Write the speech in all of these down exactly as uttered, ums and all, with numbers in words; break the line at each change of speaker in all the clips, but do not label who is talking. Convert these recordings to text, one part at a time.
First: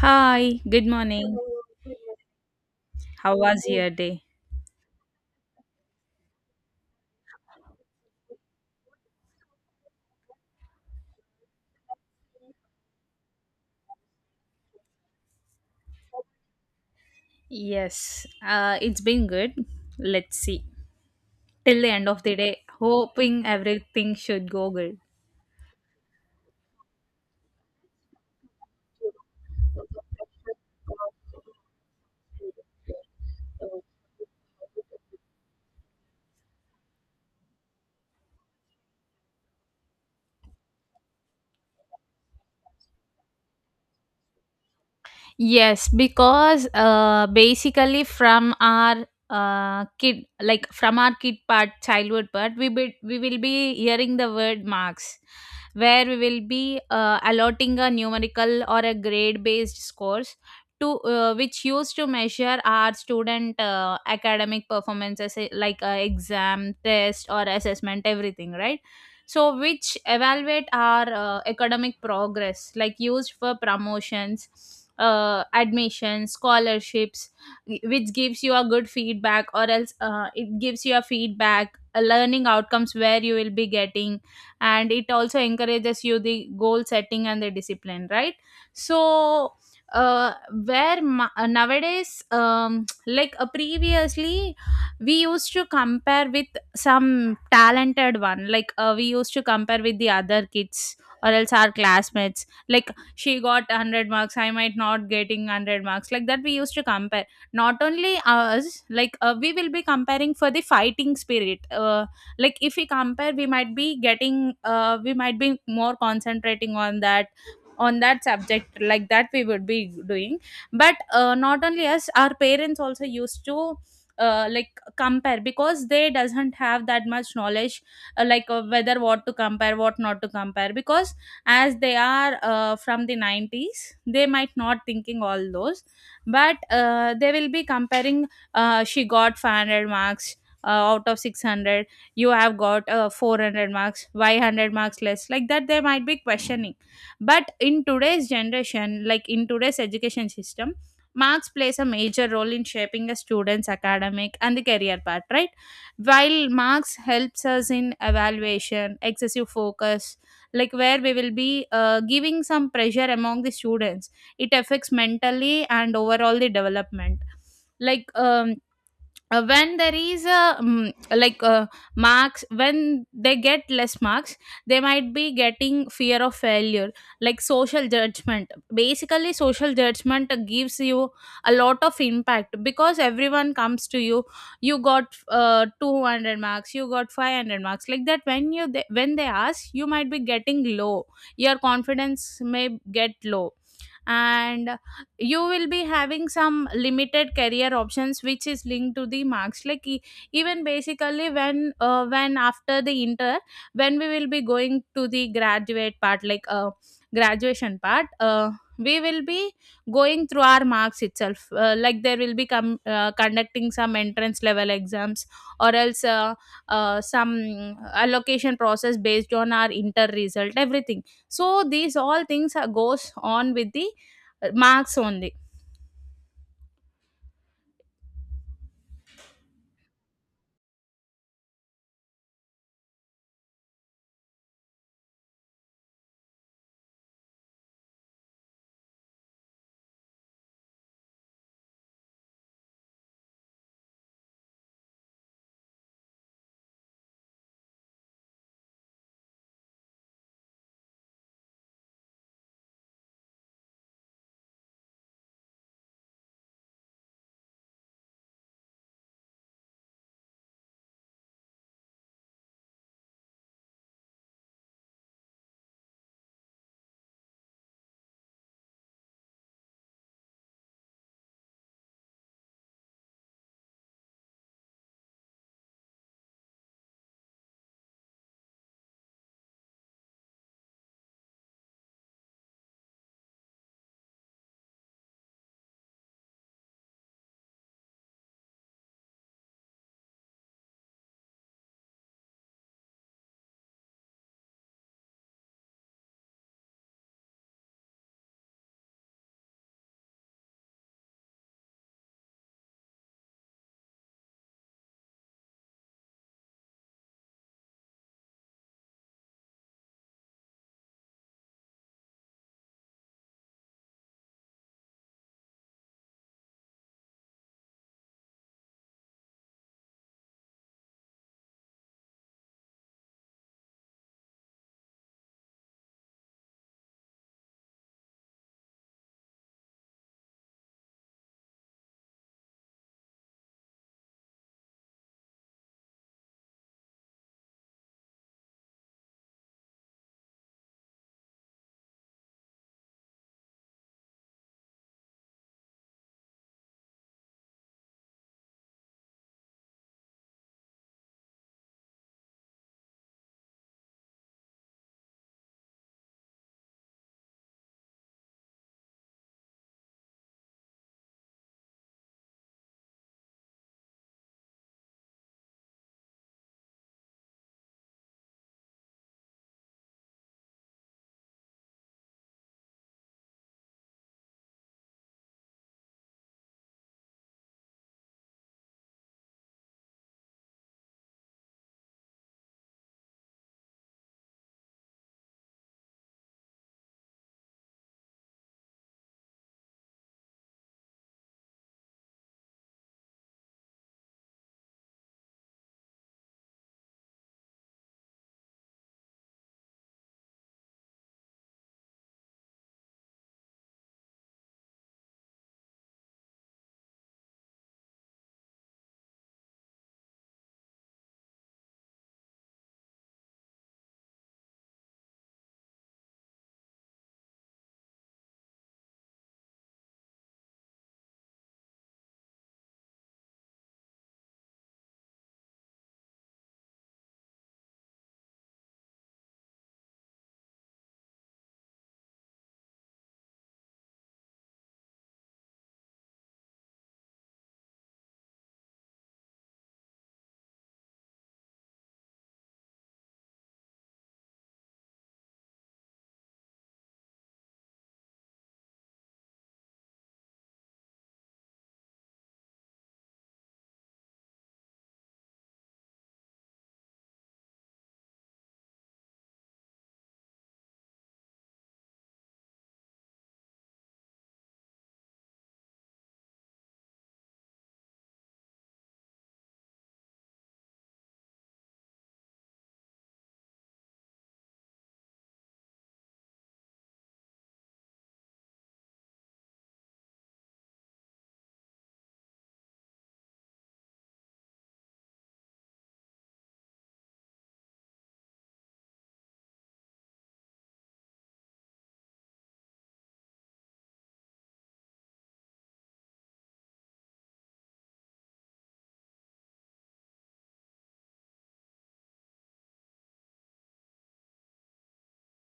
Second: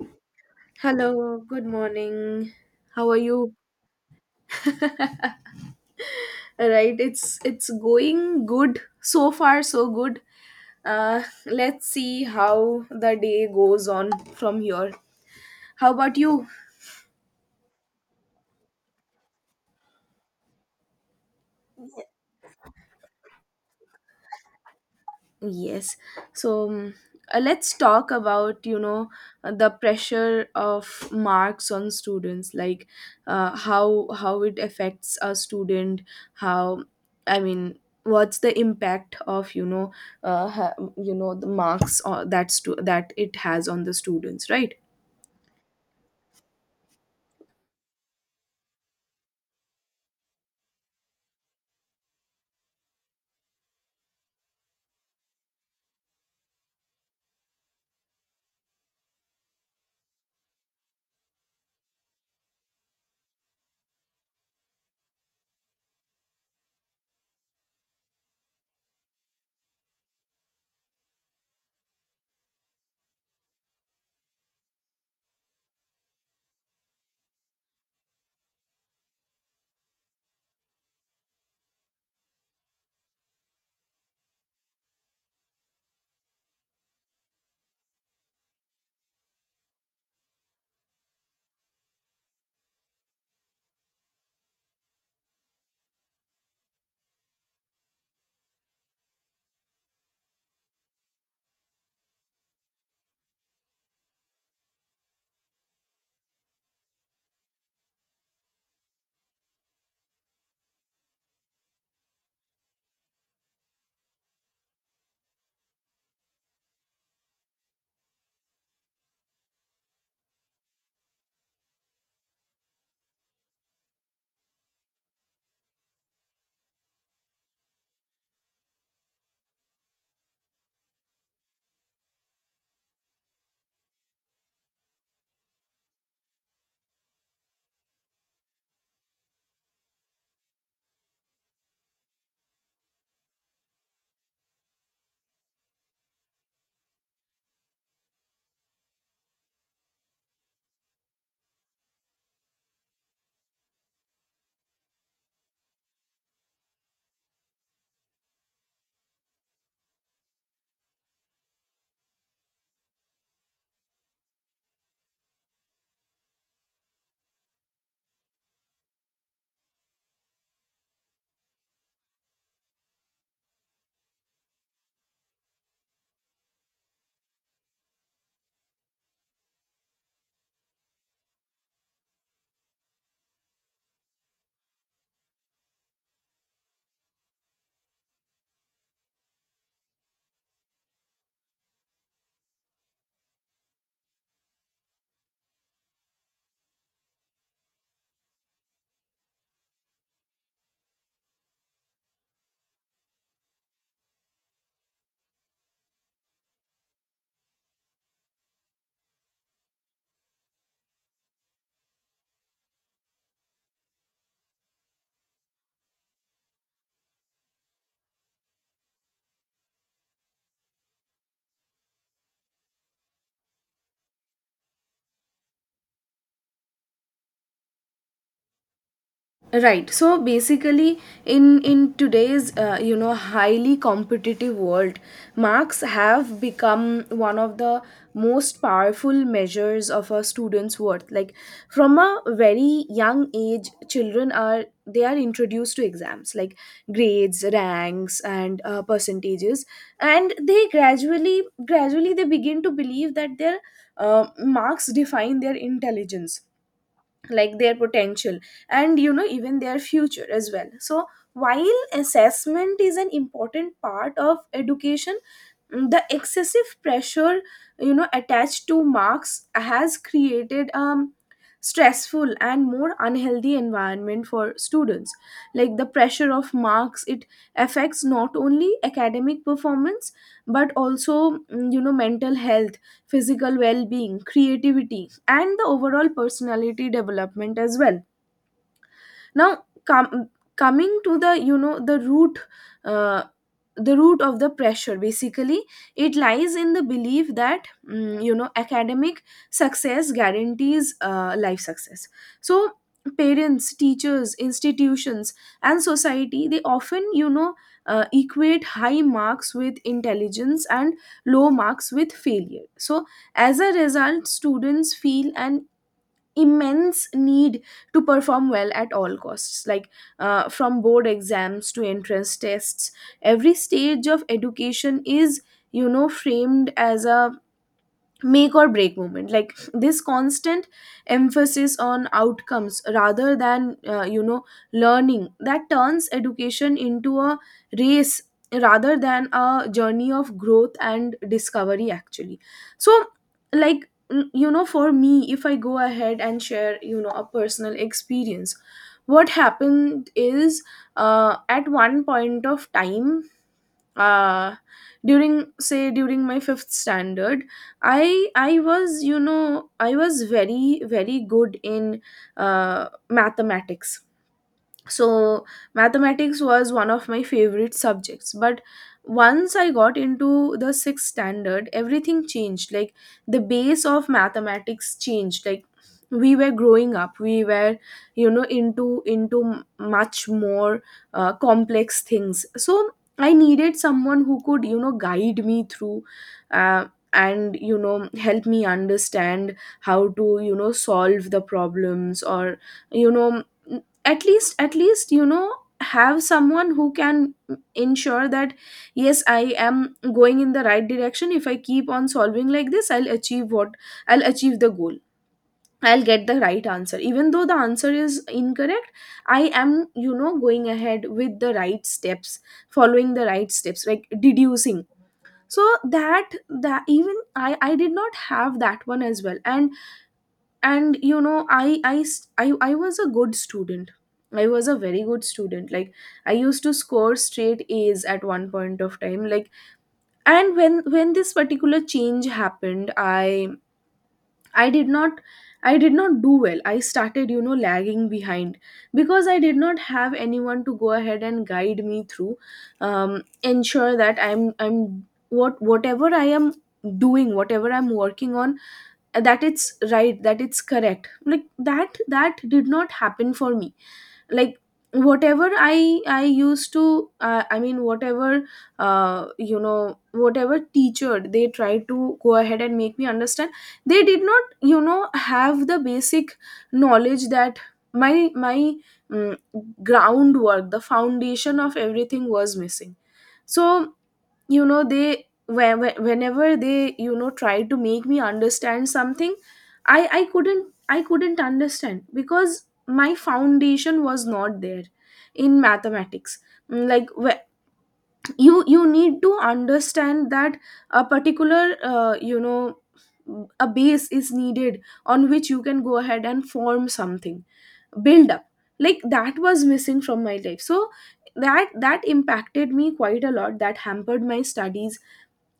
Hi, good morning.
Hello, good morning. How are
How
you?
was Hey. Your day?
Right, it's it's going good so far, so good. Uh, let's see how the day goes on from here. How about you?
Yes, uh, it's been good. Let's see. Till the end of the day, hoping everything should go good.
Yes. So um, uh, let's talk about, you know, uh, the pressure of marks on students, like, uh, how how it affects a student, how I mean, what's the impact of, you know, uh, ha- you know, the marks or that stu- that it has on the students, right?
Yes, because uh, basically from our uh, kid, like from our kid part, childhood part, we be, we will be hearing the word marks, where we will be uh, allotting a numerical or a grade based scores to uh, which used to measure our student uh, academic performances, eh, like uh, exam, test, or assessment, everything, right? So which evaluate our uh, academic progress, like used for promotions, uh, admissions, scholarships, which gives you a good feedback or else uh, it gives you a feedback, uh, learning outcomes where you will be getting, and it also encourages you the goal setting and the discipline, right? So uh, where ma- uh, nowadays, um, like uh, previously we used to compare with some talented one. Like uh, we used to compare with the other kids or else our classmates. Like she got one hundred marks, I might not getting one hundred marks. Like that we used to compare. Not only us, like uh, we will be comparing for the fighting spirit. Uh, like if we compare, we might be getting, uh, we might be more concentrating on that, on that subject, like that we would be doing. But uh, not only us, our parents also used to uh, like compare because they doesn't have that much knowledge, uh, like uh, whether what to compare what not to compare, because as they are uh, from the nineties, they might not thinking all those. But uh, they will be comparing, uh, she got five hundred marks uh, out of six hundred, you have got uh, four hundred marks, why one hundred marks less, like that they might be questioning. But in today's generation, like in today's education system, marks plays a major role in shaping a student's academic and the career path, right? While marks helps us in evaluation, excessive focus, like where we will be uh, giving some pressure among the students, it affects mentally and overall the development. Like um, uh, when there is a mm, like uh, marks, when they get less marks, they might be getting fear of failure, like social judgment. Basically social judgment gives you a lot of impact because everyone comes to you, you got uh, two hundred marks, you got five hundred marks, like that, when you they, when they ask, you might be getting low, your confidence may get low, and you will be having some limited career options which is linked to the marks, like e- even basically when uh, when after the inter, when we will be going to the graduate part, like uh, graduation part, uh, we will be going through our marks itself, uh, like there will be com- uh, conducting some entrance level exams or else uh, uh, some allocation process based on our inter result, everything, so these all things are goes on with the uh, marks only.
Right, so basically, in in today's, uh, you know highly competitive world, marks have become one of the most powerful measures of a student's worth. Like, from a very young age, children are they are introduced to exams, like grades, ranks, and uh, percentages. And they gradually gradually they begin to believe that their uh, marks define their intelligence, like their potential, and, you know, even their future as well. So while assessment is an important part of education, mm, the excessive pressure, you know, attached to marks has created um stressful and more unhealthy environment for students. Like, the pressure of marks, it affects not only academic performance but also, mm, you know, mental health, physical well being, creativity, and the overall personality development as well. Now, com- coming to the, you know, the root, uh, the root of the pressure. Basically, it lies in the belief that, mm, you know, academic success guarantees uh, life success. So parents, teachers, institutions, and society, they often, you know, uh, equate high marks with intelligence and low marks with failure. So, as a result, students feel an immense need to perform well at all costs. Like, uh, from board exams to entrance tests, every stage of education is, you know, framed as a make or break moment. Like, this constant emphasis on outcomes rather than, uh, you know learning, that turns education into a race rather than a journey of growth and discovery, actually. So, like, n- you know for me, if I go ahead and share, you know, a personal experience, what happened is, uh, at one point of time, uh during say during my fifth standard, i i was you know i was very very good in uh mathematics. So mathematics was one of my favorite subjects, but once I got into the sixth standard, everything changed. Like, the base of mathematics changed. Like, we were growing up, we were, you know into into much more uh, complex things. So I needed someone who could, you know, guide me through, uh, and, you know, help me understand how to, you know solve the problems, or, you know, at least at least, you know, have someone who can ensure that, yes, I am going in the right direction. If I keep on solving like this, I'll achieve what, I'll achieve the goal, I'll get the right answer. Even though the answer is incorrect, I am, you know, going ahead with the right steps, following the right steps, like, deducing. So that that even i i did not have that one as well. And and, you know, I, I s- I- I was a good student. I was a very good student. Like, I used to score straight a's at one point of time. Like, and when when this particular change happened, i i did not i did not do well. I started, you know lagging behind because I did not have anyone to go ahead and guide me through, um ensure that, I'm I'm what whatever I am doing, whatever I'm working on, that it's right, that it's correct. Like, that that did not happen for me. Like, whatever i i used to, uh, I mean, whatever uh, you know whatever teacher they tried to go ahead and make me understand, they did not, you know have the basic knowledge that my my mm, groundwork, the foundation of everything was missing. So, you know, they, whe- whe- whenever they, you know try to make me understand something, i i couldn't i couldn't understand because my foundation was not there in mathematics. Mm, like wh- you you need to understand that a particular, uh, you know a base is needed on which you can go ahead and form something, build up. Like, that was missing from my life. So that that impacted me quite a lot. That hampered my studies.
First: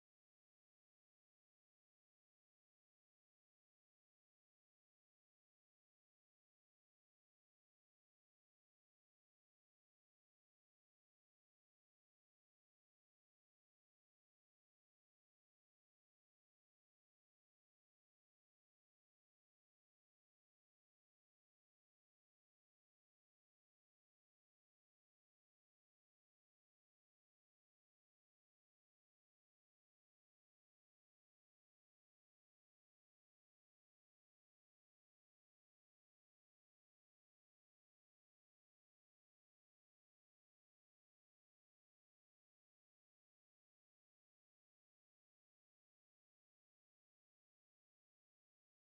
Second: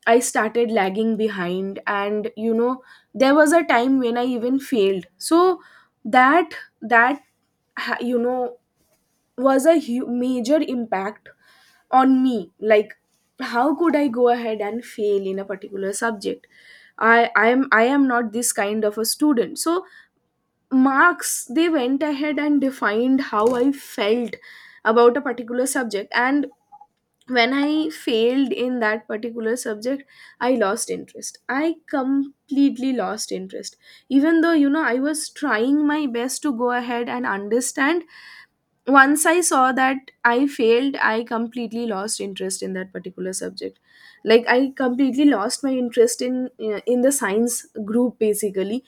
I started lagging behind, and, you know, there was a time when I even failed. So that that ha- you know was a hu- major impact on me. Like, how could I go ahead and fail in a particular subject? I I am I am not this kind of a student. So marks, they went ahead and defined how I felt about a particular subject, and when I failed in that particular subject, I lost interest. I completely lost interest. Even though, you know, I was trying my best to go ahead and understand, once I saw that I failed, I completely lost interest in that particular subject. Like, I completely lost my interest in, uh, in the science group, basically,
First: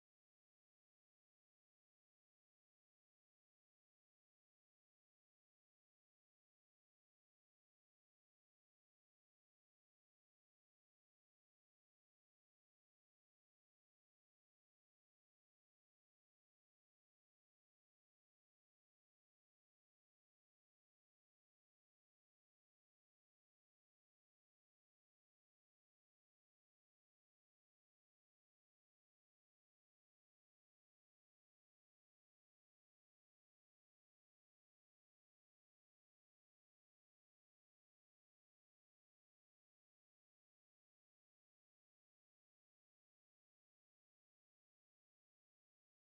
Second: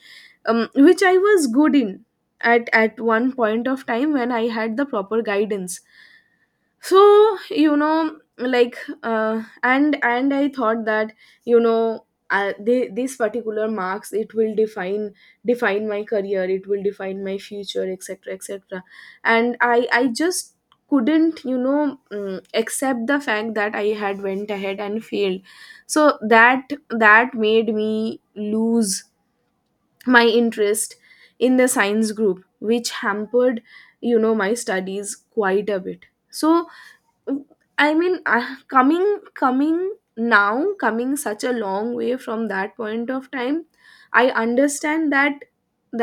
um, which I was good in at, at one point of time when I had the proper guidance. So, you know, like, uh, and and I thought that, you know, uh, they, these particular marks, it will define define my career, it will define my future, etc, etc. And i i just couldn't, you know mm, accept the fact that I had went ahead and failed. So that that made me lose my interest in the science group, which hampered, you know, my studies quite a bit. So, I mean, I- coming coming now, coming such a long way from that point of time, I understand that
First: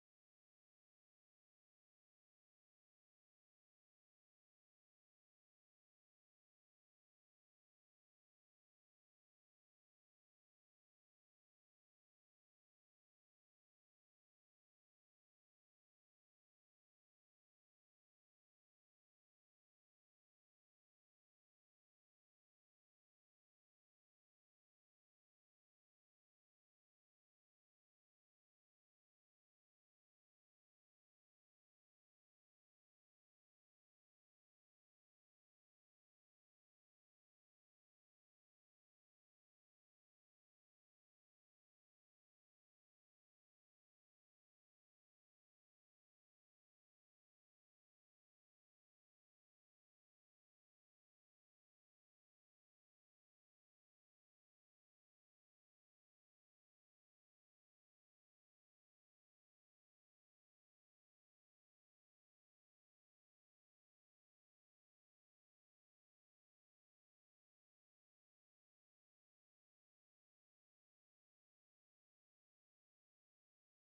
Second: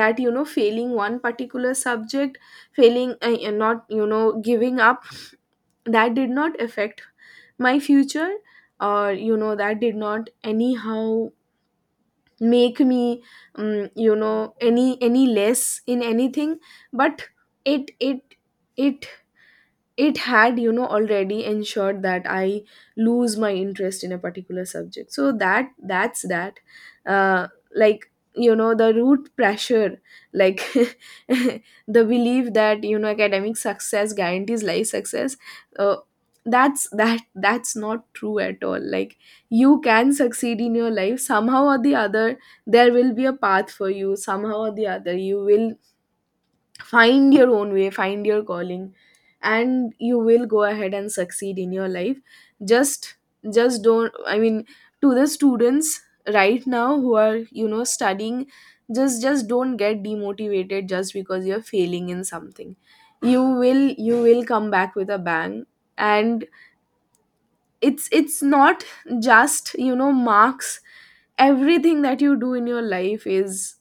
that you know failing one particular subject, failing, uh, uh, not, you know giving up, that did not affect my future, or, you know, that did not anyhow make me, um, you know any any less in anything. But it it it it had, you know, already ensured that I lose my interest in a particular subject. So that that's that. uh, like, you know, the root pressure, like, the belief that, you know academic success guarantees life success. uh, that's that that's not true at all. Like, you can succeed in your life somehow or the other. There will be a path for you somehow or the other. You will find your own way, find your calling, and you will go ahead and succeed in your life. Just just don't i mean to the students right now who are, you know studying, just just don't get demotivated just because you're failing in something. You will you will come back with a bang. And it's it's not just, you know, marks. Everything that you do in your life is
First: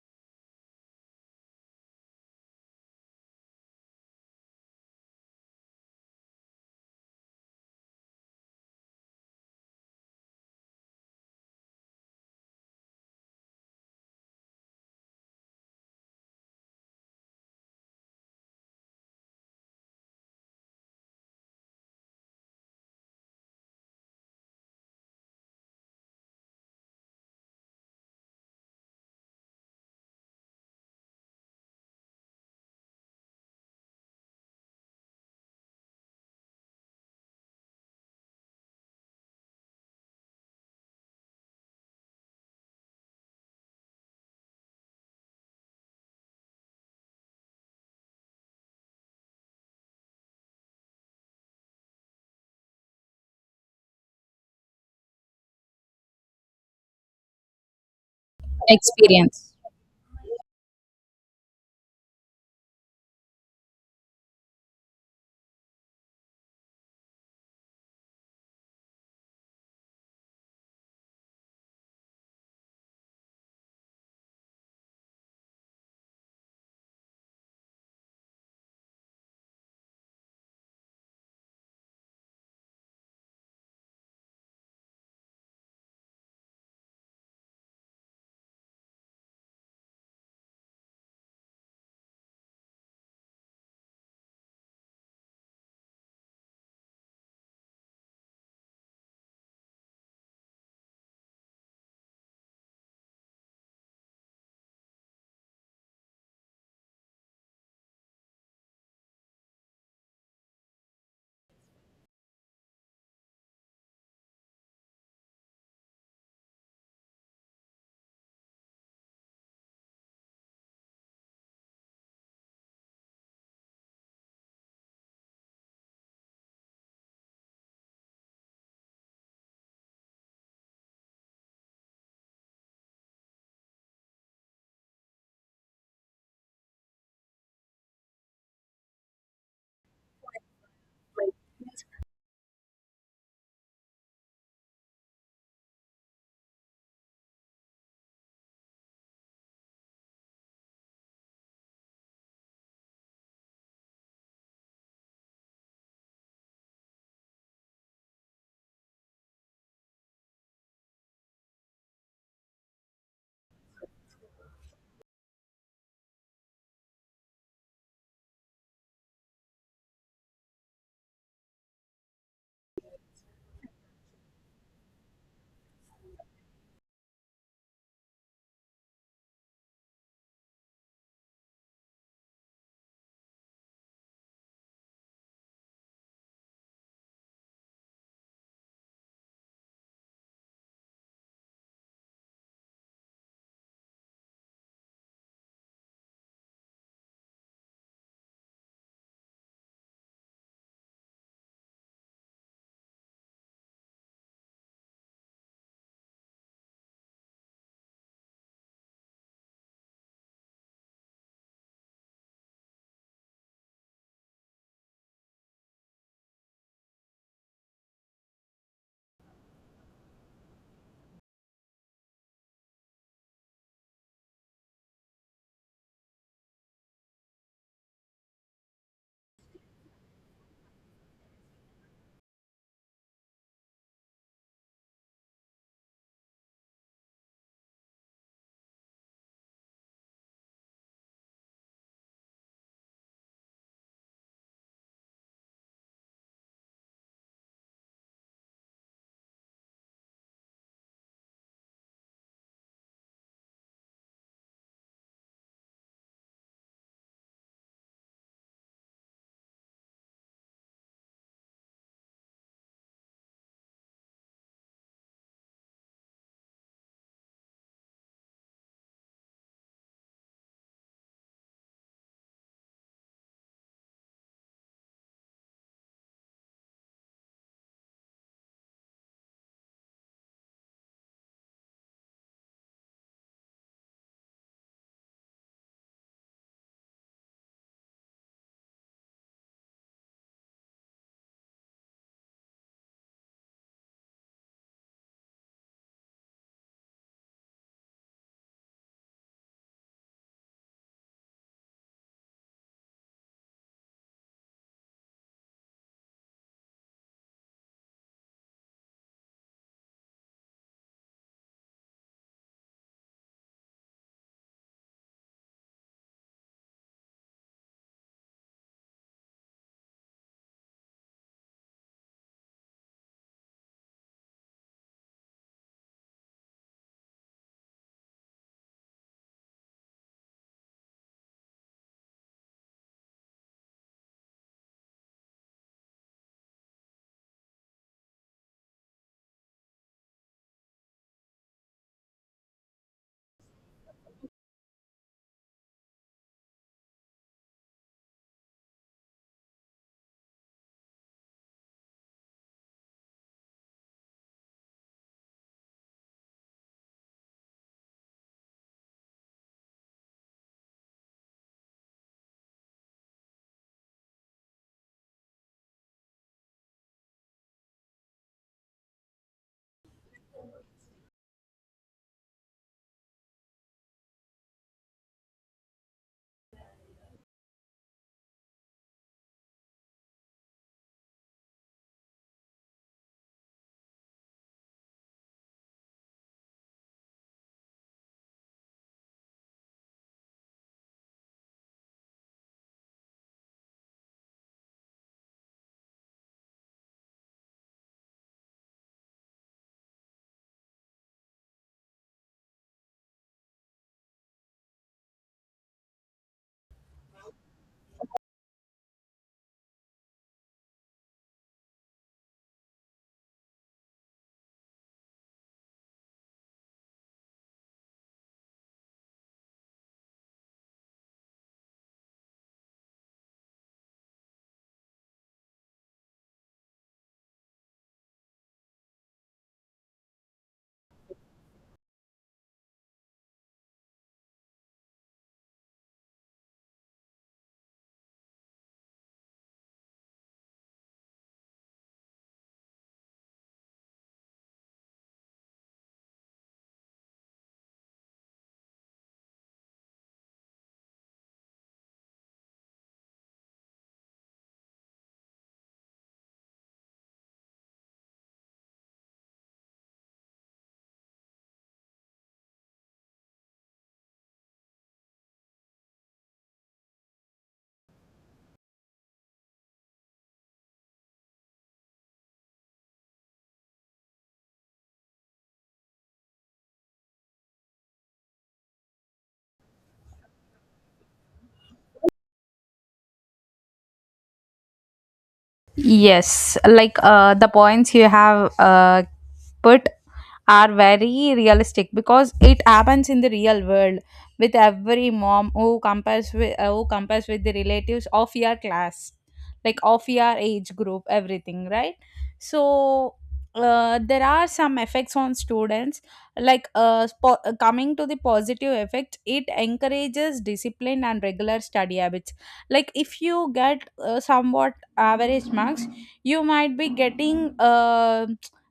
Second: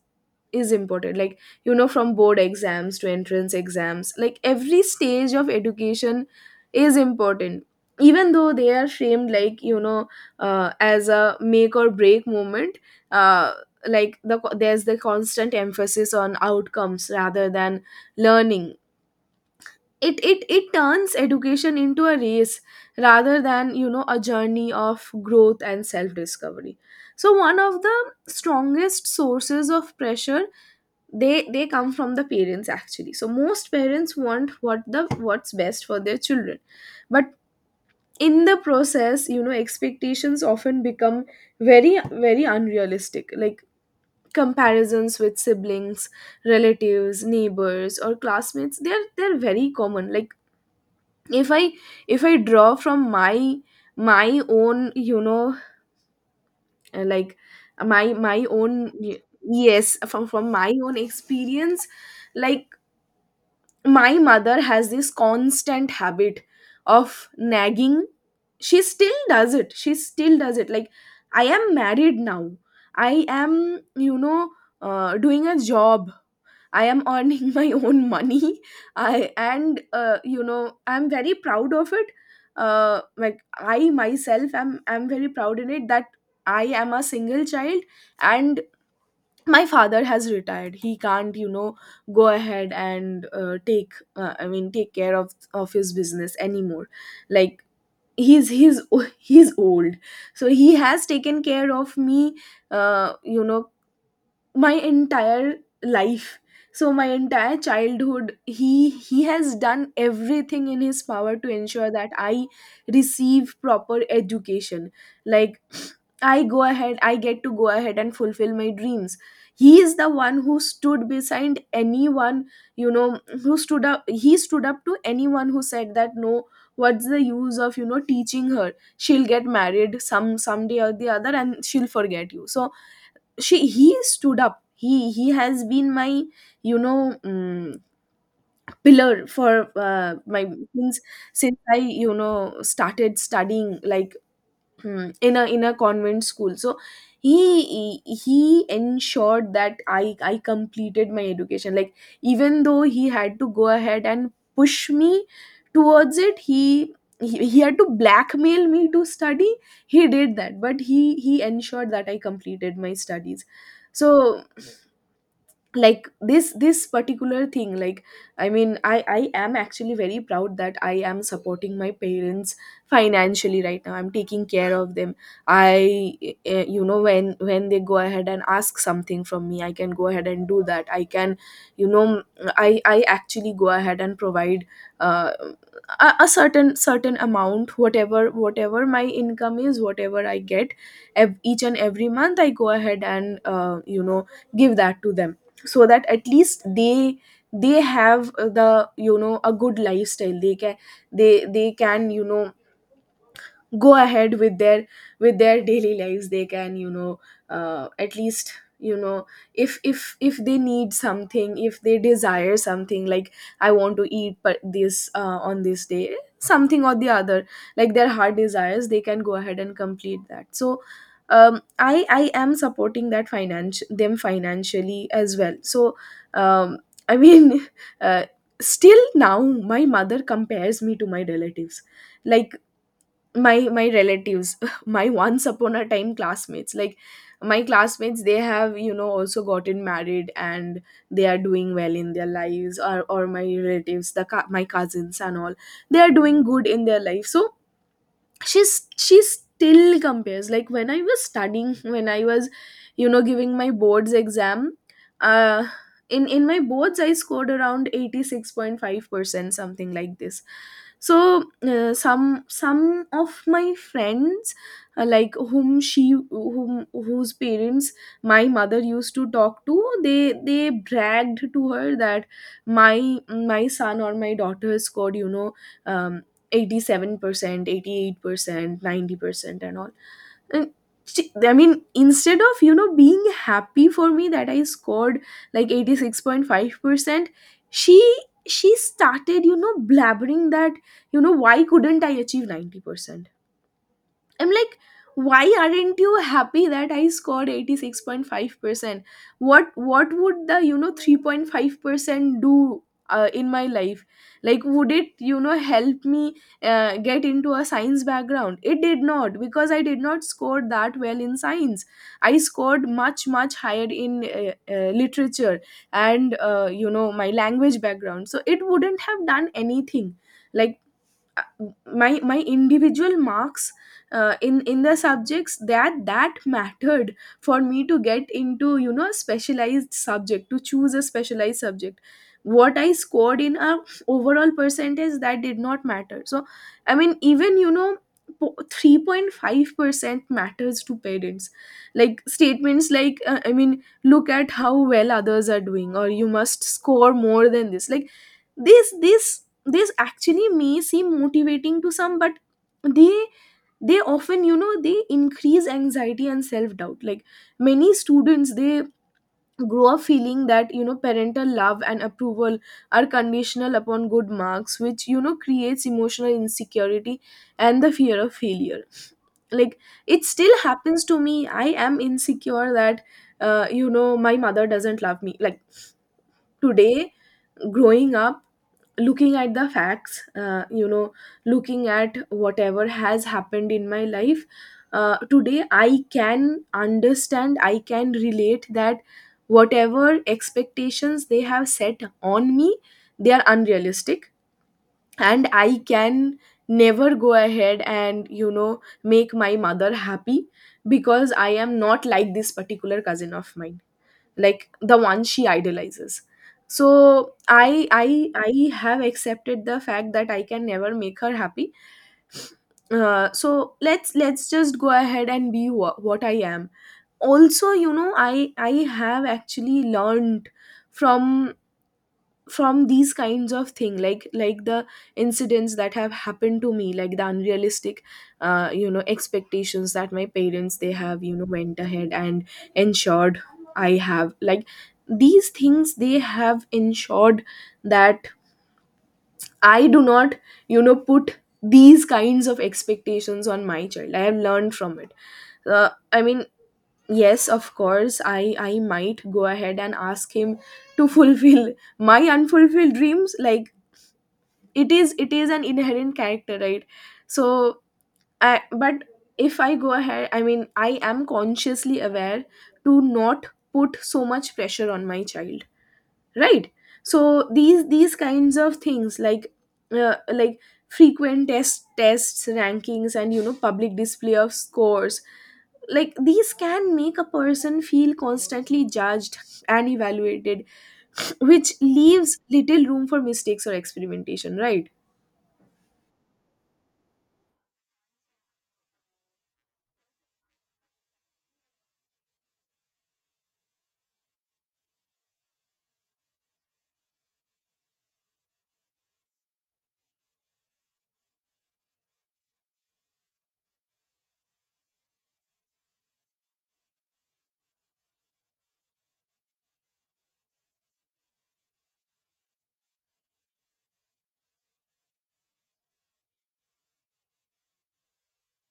is important. Like, you know, from board exams to entrance exams, like, every stage of education is important, even though they are framed, like, you know, uh, as a make or break moment. Uh, like the there's the constant emphasis on outcomes rather than learning. It it it turns education into a race rather than, you know a journey of growth and self discovery. So, one of the strongest sources of pressure, they they come from the parents. Actually, so, most parents want what the, what's best for their children. But in the process, you know, expectations often become very very unrealistic. Like, comparisons with siblings, relatives, neighbors, or classmates, they're they're very common. Like, if i if i draw from my my own, you know uh, like, uh, my my own.
Experience.
Yes, from from my own experience. Like, my mother has this constant habit of nagging. She still does it. She still does it. Like, I am married now. I am, you know uh, doing a job. I am earning my own money. I and uh, you know I'm very proud of it. Uh, like, I myself am I'm very proud in it that I am a single child. And my father has retired. He can't, you know go ahead and uh, take uh, I mean, take care of of his business anymore. Like he's he's he's old, so he has taken care of me uh, you know my entire life. So my entire childhood he he has done everything in his power to ensure that I receive proper education, like i go ahead I get to go ahead and fulfill my dreams. He is the one who stood beside anyone, you know who stood up. He stood up to anyone who said that, no, what's the use of you know teaching her? She'll get married some someday or the other, and she'll forget you. So she he stood up. He he has been my you know um, pillar for uh, my since since I you know started studying, like, hmm, in a in a convent school. So he he ensured that i i completed my education, like, even though he had to go ahead and push me towards it, he he, he had to blackmail me to study. He did that, but he he ensured that I completed my studies. So, like, this this particular thing, like, I mean, i i am actually very proud that I am supporting my parents financially. Right now I'm taking care of them. I, eh, you know when when they go ahead and ask something from me, I can go ahead and do that. I can, you know i i actually go ahead and provide uh, a, a certain certain amount, whatever whatever my income is, whatever I get ev- each and every month, I go ahead and, uh, you know give that to them, so that at least they they have, uh, the you know a good lifestyle. They can, they they can, you know go ahead with their with their daily lives. They can, you know uh, at least, you know if if if they need something, if they desire something, like, I want to eat but this, uh, on this day, something or the other, like their heart desires, they can go ahead and complete that. So, um, i i am supporting that, finance them financially as well. So, um, I mean, uh, still now my mother compares me to my relatives, like, my my relatives, my once upon a time classmates. Like, my classmates, they have, you know also gotten married, and they are doing well in their lives, or or my relatives, the cou- my cousins and all, they are doing good in their life. So she's she still compares. Like, when I was studying, when I was, you know giving my boards exam, uh in in my boards, I scored around eighty six point five percent, something like this. So uh, some some of my friends, uh, like, whom she whom whose parents my mother used to talk to, they they bragged to her that my my son or my daughter scored, you know um eighty seven percent, eighty eight percent, ninety percent, and all. And she, I mean, instead of, you know being happy for me that I scored like eighty six point five percent, she she started, you know blabbering that, you know why couldn't I achieve ninety percent. I'm like, why aren't you happy that I scored eighty six point five percent? What what would the, you know, three point five percent do, uh, in my life? Like, would it, you know, help me, uh, get into a science background? It did not because I did not score that well in science. I scored much, much higher in uh, uh, literature and, uh, you know, my language background. So it wouldn't have done anything. Like, my my individual marks, uh, in in the subjects that that mattered for me to get into, you know specialized subject, to choose a specialized subject, what I scored in a overall percentage, that did not matter. So, I mean, even, you know po- three point five percent matters to parents. Like, statements like, uh, I mean, look at how well others are doing, or you must score more than this. Like, this this this actually may seem motivating to some, but they they often, you know they increase anxiety and self doubt. Like, many students, they grow up feeling that, you know parental love and approval are conditional upon good marks, which, you know creates emotional insecurity and the fear of failure. Like, it still happens to me. I am insecure that, uh, you know my mother doesn't love me. Like, today, growing up, looking at the facts, uh, you know looking at whatever has happened in my life, uh, today I can understand, I can relate that whatever expectations they have set on me, they are unrealistic. And I can never go ahead and, you know make my mother happy, because I am not like this particular cousin of mine, like the one she idolizes. So i i i have accepted the fact that I can never make her happy. Uh, so let's let's just go ahead and be wha- what I am. Also, you know i i have actually learned from from these kinds of thing, like, like the incidents that have happened to me, like the unrealistic, uh, you know expectations that my parents, they have, you know went ahead and ensured I have, like, these things, they have ensured that I do not, you know put these kinds of expectations on my child. I have learned from it. uh, I mean, yes, of course, i i might go ahead and ask him to fulfill my unfulfilled dreams. Like, it is it is an inherent character, right? So I, but if I go ahead, I mean, I am consciously aware to not put so much pressure on my child, right. So, these these kinds of things, like, uh, like frequent test tests, rankings, and, you know public display of scores, like these can make a person feel constantly judged and evaluated, which leaves little room for mistakes or experimentation, right.
Yes, like uh, the points you have uh, put are very realistic because it happens in the real world with every mom who compares with uh, who compares with the relatives of your class, like of your age group, everything, right? So uh, there are some effects on students, like uh, spo- uh, coming to the positive effects, it encourages discipline and regular study habits. Like if you get uh, somewhat average marks, you might be getting uh,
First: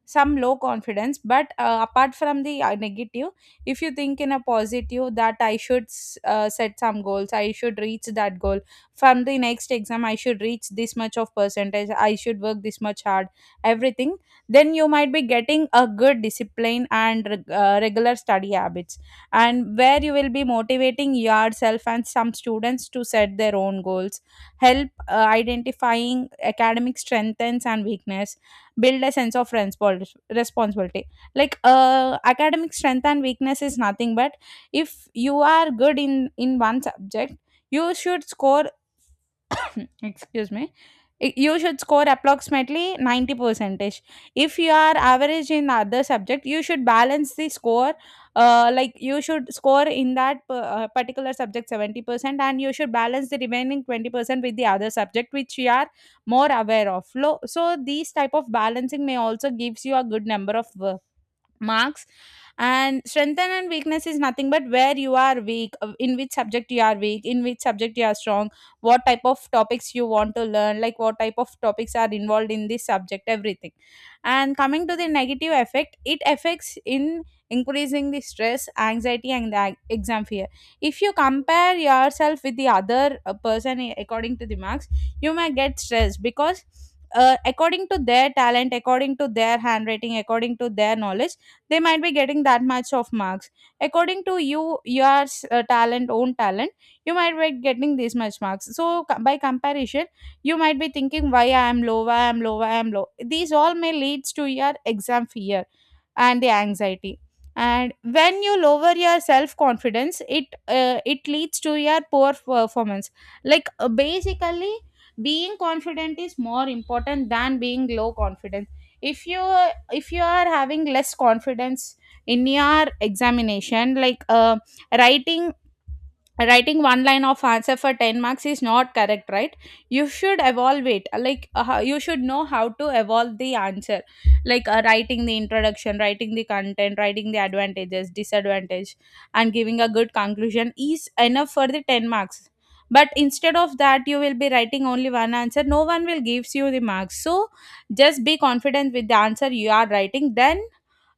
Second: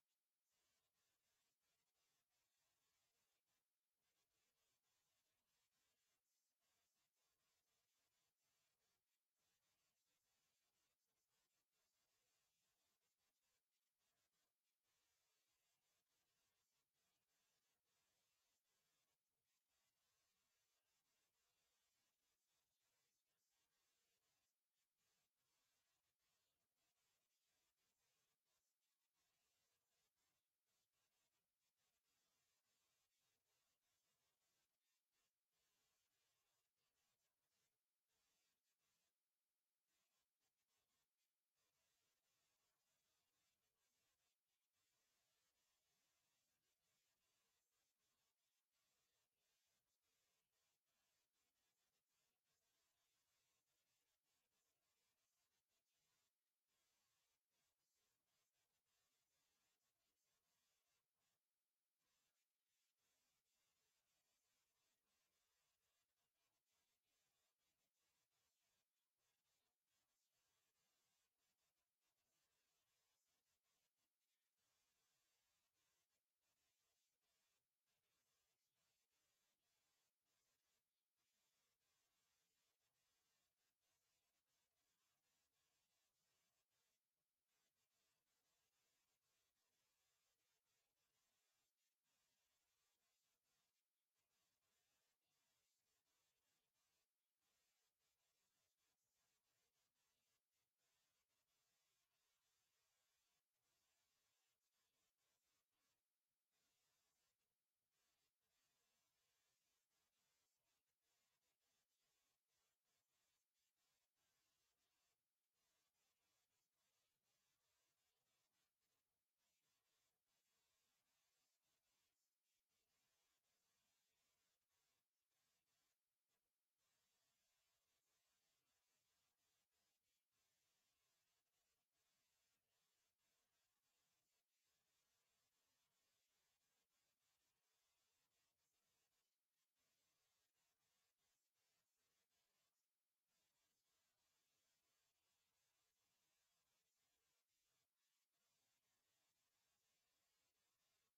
some low confidence, but uh, apart from the uh, negative, if you think in a positive that I should s- uh, set some goals, I should reach that goal, from the next exam I should reach this much of percentage, I should work this much hard, everything, then you might be getting a good discipline and reg- uh, regular study habits, and where you will be motivating yourself and some students to set their own goals, help uh, identifying academic strengths and weakness, build a sense of respons- responsibility. Like uh, academic strength and weakness is nothing but, if you are good in in one subject, you should score excuse me, I- you should score approximately ninety percentage. If you are average in other subject, you should balance the score, uh, like you should score in that p- uh, particular subject seventy percent and you should balance the remaining twenty percent with the other subject which you are more aware of. Lo- so these type of balancing may also gives you a good number of work marks. And strength and weakness is nothing but where you are weak, uh, in which subject you are weak, in which subject you are strong, what type of topics you want to learn, like what type of topics are involved in this subject, everything. And coming to the negative effect, it affects in increasing the stress, anxiety and the ag- exam fear. If you compare yourself with the other uh, person, i- according to the marks, you may get stressed because uh, according to their talent, according to their handwriting, according to their knowledge, they might be getting that much of marks. According to you, your uh, talent, own talent, you might be getting this much marks, so co- by comparison you might be thinking why I am low, why I am low, why I am low. These all may leads to your exam fear and the anxiety. And when you lower your self confidence, it uh, it leads to your poor performance. Like uh, basically being confident is more important than being low confident. if you if you are having less confidence in your examination, like uh, writing writing one line of answer for ten marks is not correct, right? You should evolve it, like uh, how- you should know how to evolve the answer, like uh, writing the introduction, writing the content, writing the advantages, disadvantage, and giving a good conclusion is enough for the ten marks. But instead of that you will be writing only one answer, no one will gives you the marks, so just be confident with the answer you are writing, then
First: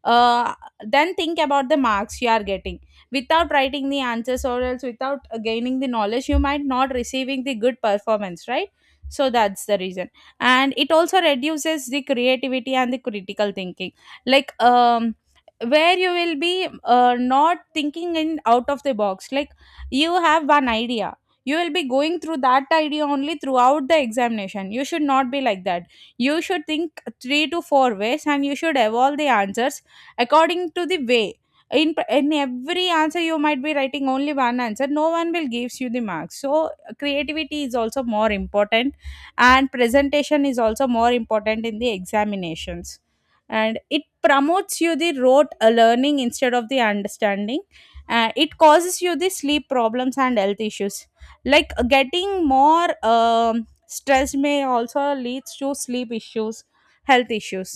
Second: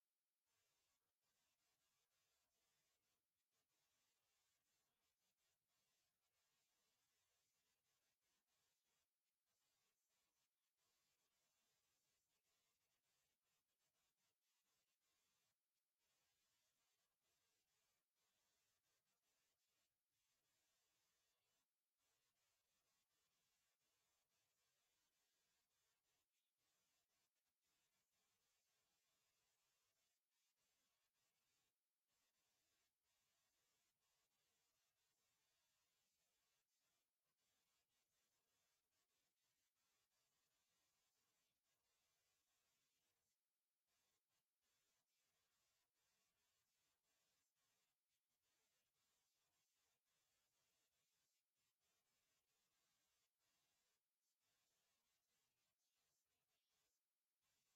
uh, then think about the marks you are getting. Without writing the answers or else without uh, gaining the knowledge, you might not receiving the good performance, right? So that's the reason. And it also reduces the creativity and the critical thinking. Like um where you will be uh, not thinking in out of the box. Like you have one idea, you will be going through that idea only throughout the examination, you should not be like that. You should think three to four ways and you should evolve the answers according to the way. In pr- in every answer you might be writing only one answer, no one will gives you the marks, so creativity is also more important, and presentation is also more important in the examinations. And it promotes you the rote uh, learning instead of the understanding. Uh, it causes you the sleep problems and health issues. Like uh, getting more um, stress may also leads to sleep issues, health issues,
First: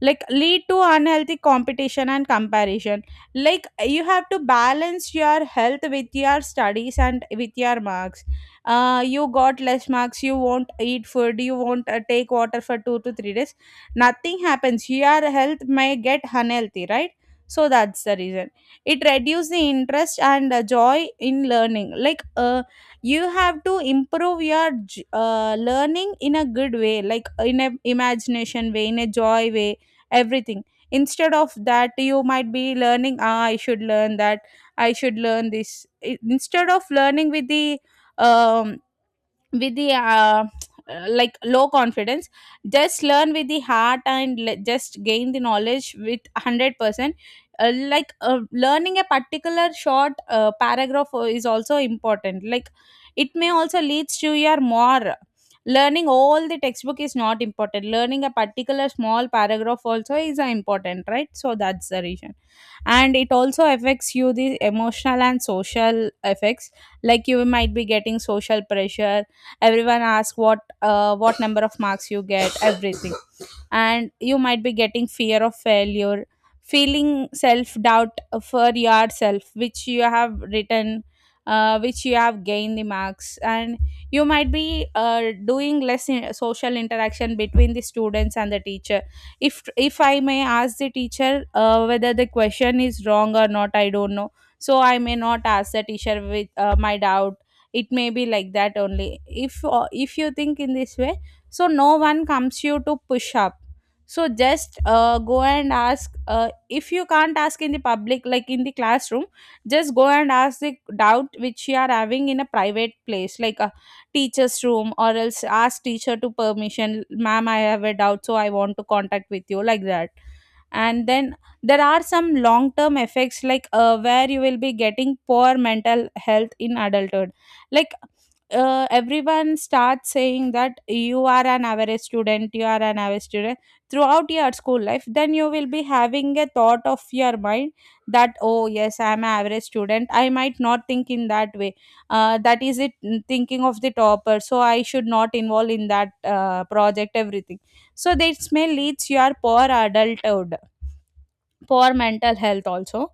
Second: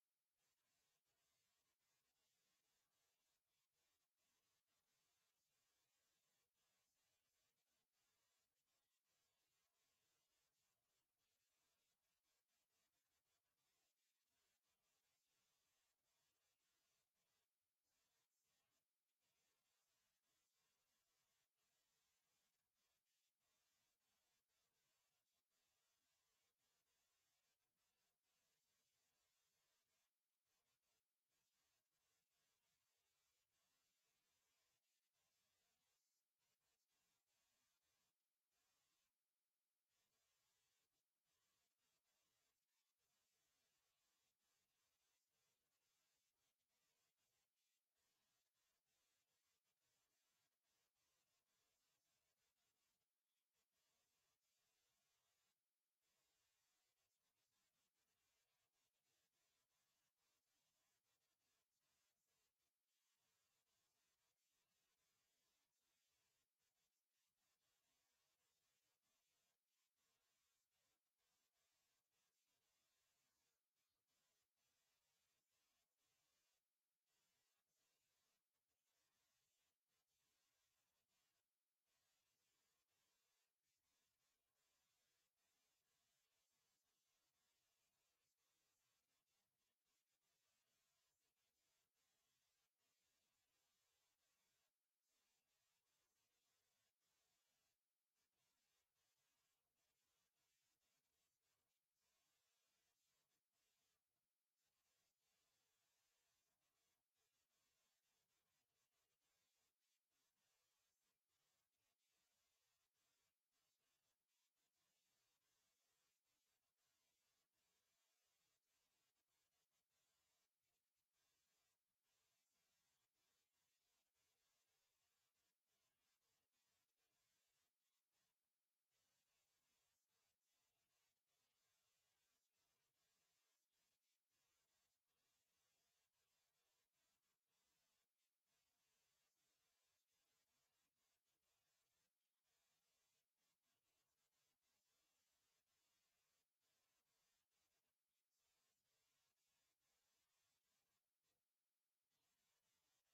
like lead to unhealthy competition and comparison. Like you have to balance your health with your studies and with your marks. Uh, you got less marks, you won't eat food, you won't uh, take water for two to three days, nothing happens, your health may get unhealthy, right? So that's the reason. It reduces the interest and uh, joy in learning, like uh, you have to improve your j- uh, learning in a good way, like in a imagination way, in a joy way, everything. Instead of that you might be learning, ah, I should learn that, I should learn this. I- instead of learning with the um with the uh, uh, like low confidence, just learn with the heart and le- just gain the knowledge with one hundred percent. Uh, like uh, learning a particular short uh, paragraph uh, is also important, like it may also leads to your more learning. All the textbook is not important, learning a particular small paragraph also is uh, important, right? So that's the reason. And it also affects you the emotional and social effects, like you might be getting social pressure, everyone asks what, uh, what number of marks you get, everything. And you might be getting fear of failure, feeling self doubt for yourself which you have written, uh, which you have gained the marks. And you might be uh, doing less in social interaction between the students and the teacher. If if I may ask the teacher uh, whether the question is wrong or not, I don't know, so I may not ask the teacher with uh, my doubt. It may be like that only, if uh, if you think in this way. So no one comes you to push up, so just uh, go and ask. Uh, if you can't ask in the public like in the classroom, just go and ask the doubt which You are having in a private place like a teacher's room, or else ask teacher to permission, ma'am, I have a doubt so I want to contact with you like that. And then there are some long term effects like, uh, where you will be getting poor mental health in adulthood. Like uh, everyone starts saying that you are an average student, you are an average student throughout your school life, then you will be having a thought of your mind that oh yes, I am an average student, I might not think in that way. Uh, that is it, mm, thinking of the topper, so I should not involve in that uh, project everything. So this may leads your poor adulthood for mental health also,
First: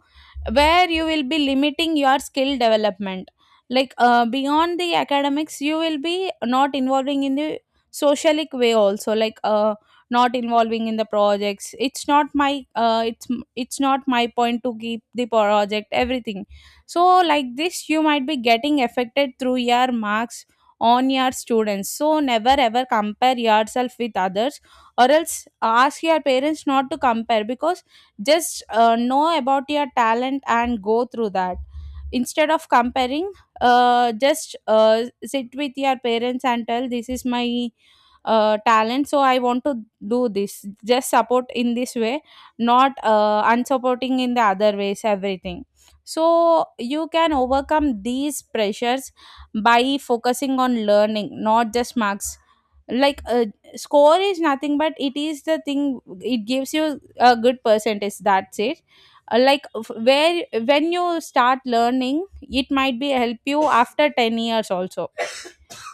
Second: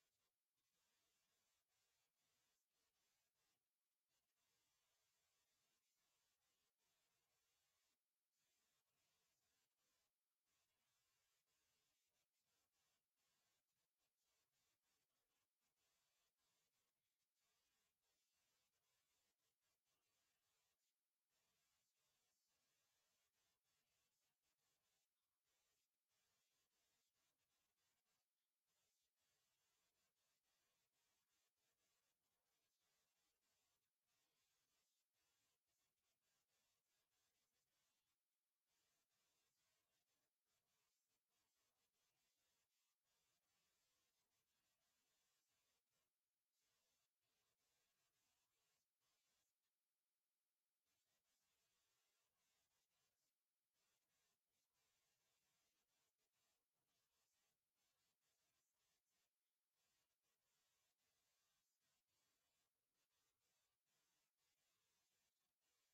where you will be limiting your skill development, like, uh, beyond the academics you will be not involving in the socialic way also, like, uh, not involving in the projects. it's not my uh, it's it's not my point to keep the project everything. So like this you might be getting affected through your marks on your students, so never ever compare yourself with others, or else ask your parents not to compare, because just, uh, know about your talent and go through that instead of comparing. Uh, just uh, Sit with your parents and tell this is my uh, talent, so I want to do this, just support in this way, not uh, unsupporting in the other ways everything. So you can overcome these pressures by focusing on learning, not just marks. Like, uh, score is nothing but it is the thing, it gives you a good percentage, that's it. Uh, like f- where when you start learning, it might be help you after ten years also.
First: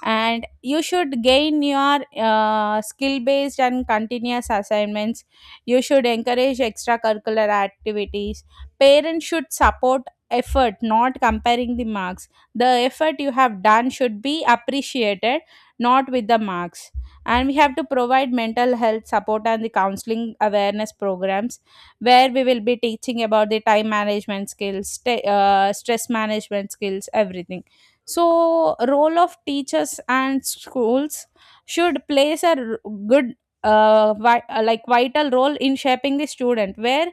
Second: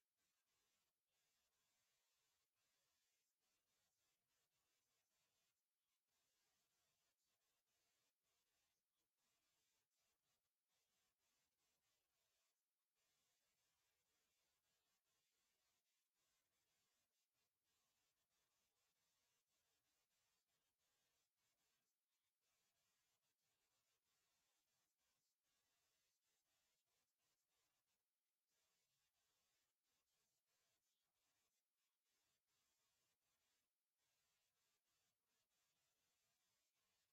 And you should gain your uh, skill based and continuous assignments, you should encourage extracurricular activities, parents should support effort, not comparing the marks. The effort you have done should be appreciated, not with the marks. And we have to provide mental health support and the counseling awareness programs, where we will be teaching about the time management skills, sta- uh, stress management skills everything. So role of teachers and schools should plays a r- good uh, vi- uh, like vital role in shaping the student, where,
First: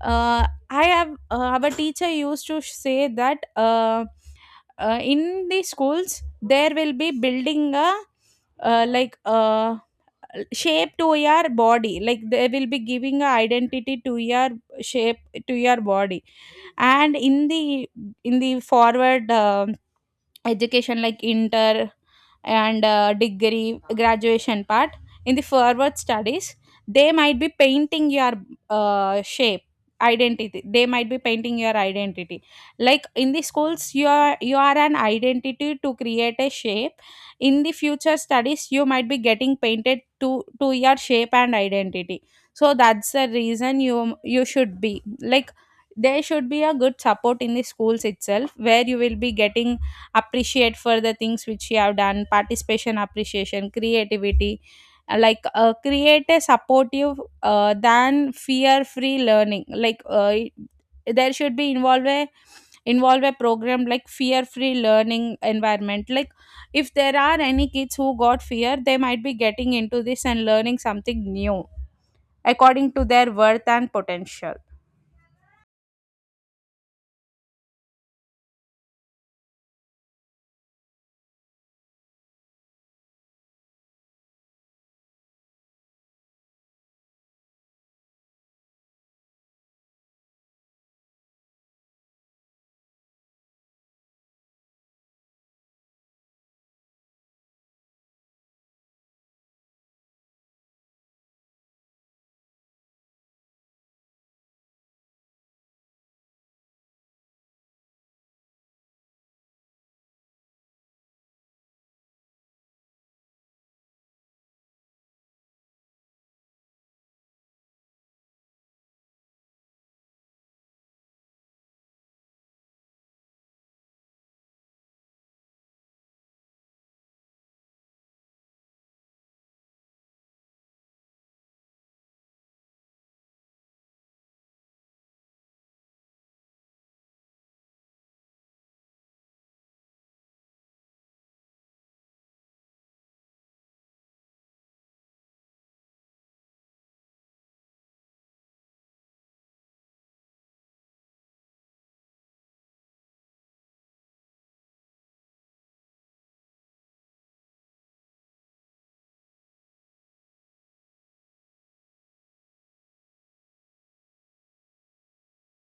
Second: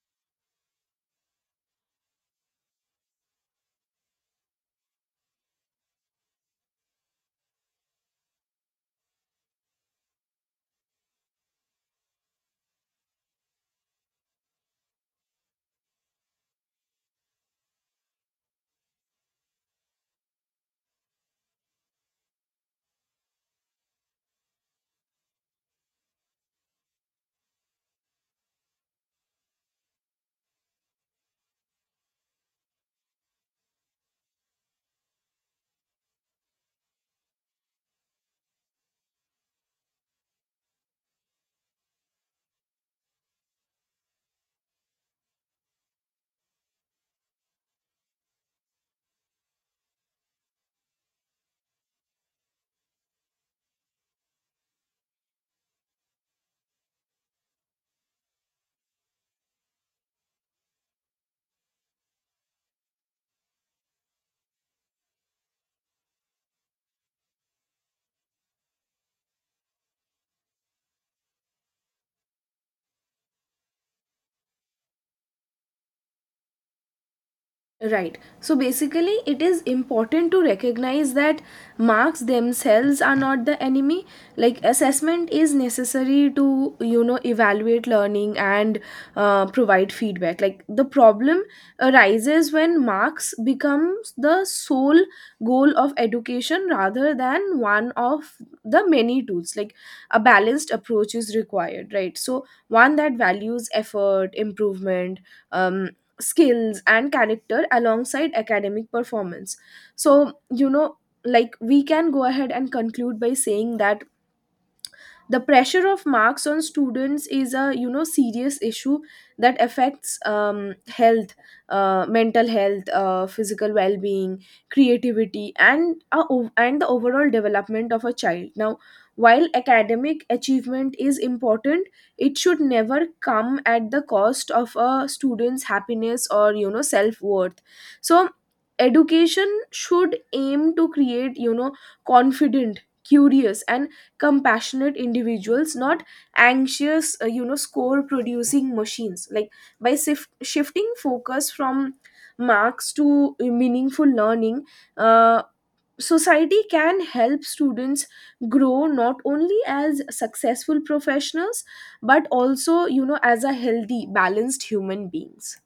uh, I have uh, our teacher used to say that, uh, uh, in the schools there will be building a, uh, like uh, shape to your body, like they will be giving a identity to your shape to your body. And in the in the forward um education, like inter and uh, degree graduation part, in the forward studies they might be painting your uh, shape identity, they might be painting your identity. Like in the schools you are, you are an identity to create a shape, in the future studies you might be getting painted to to your shape and identity. So that's the reason you you should be like, there should be a good support in the schools itself, where you will be getting appreciate for the things which you have done, participation, appreciation, creativity. Uh, like uh, create a supportive uh, than fear free learning, like, uh, there should be involve a involve a program like fear free learning environment. Like if there are any kids who got fear, they might be getting into this and learning something new according to their worth and potential.
Right. So basically, it is important to recognize that marks themselves are not the enemy. Like, assessment is necessary to, you know evaluate learning and, uh, provide feedback. Like, the problem arises when marks becomes the sole goal of education rather than one of the many tools. Like, a balanced approach is required. Right. So, one that values effort, improvement. Um, Skills and character alongside academic performance. So, you know like, we can go ahead and conclude by saying that the pressure of marks on students is a, you know serious issue that affects, um, health, uh, mental health, uh, physical well-being, creativity, and uh, and the overall development of a child. Now, while academic achievement is important, it should never come at the cost of a student's happiness or, you know self-worth. So education should aim to create, you know confident, curious, and compassionate individuals, not anxious, uh, you know score producing machines. Like, by sif- shifting focus from marks to meaningful learning, uh, society can help students grow not only as successful professionals, but also, you know as a healthy balanced human beings.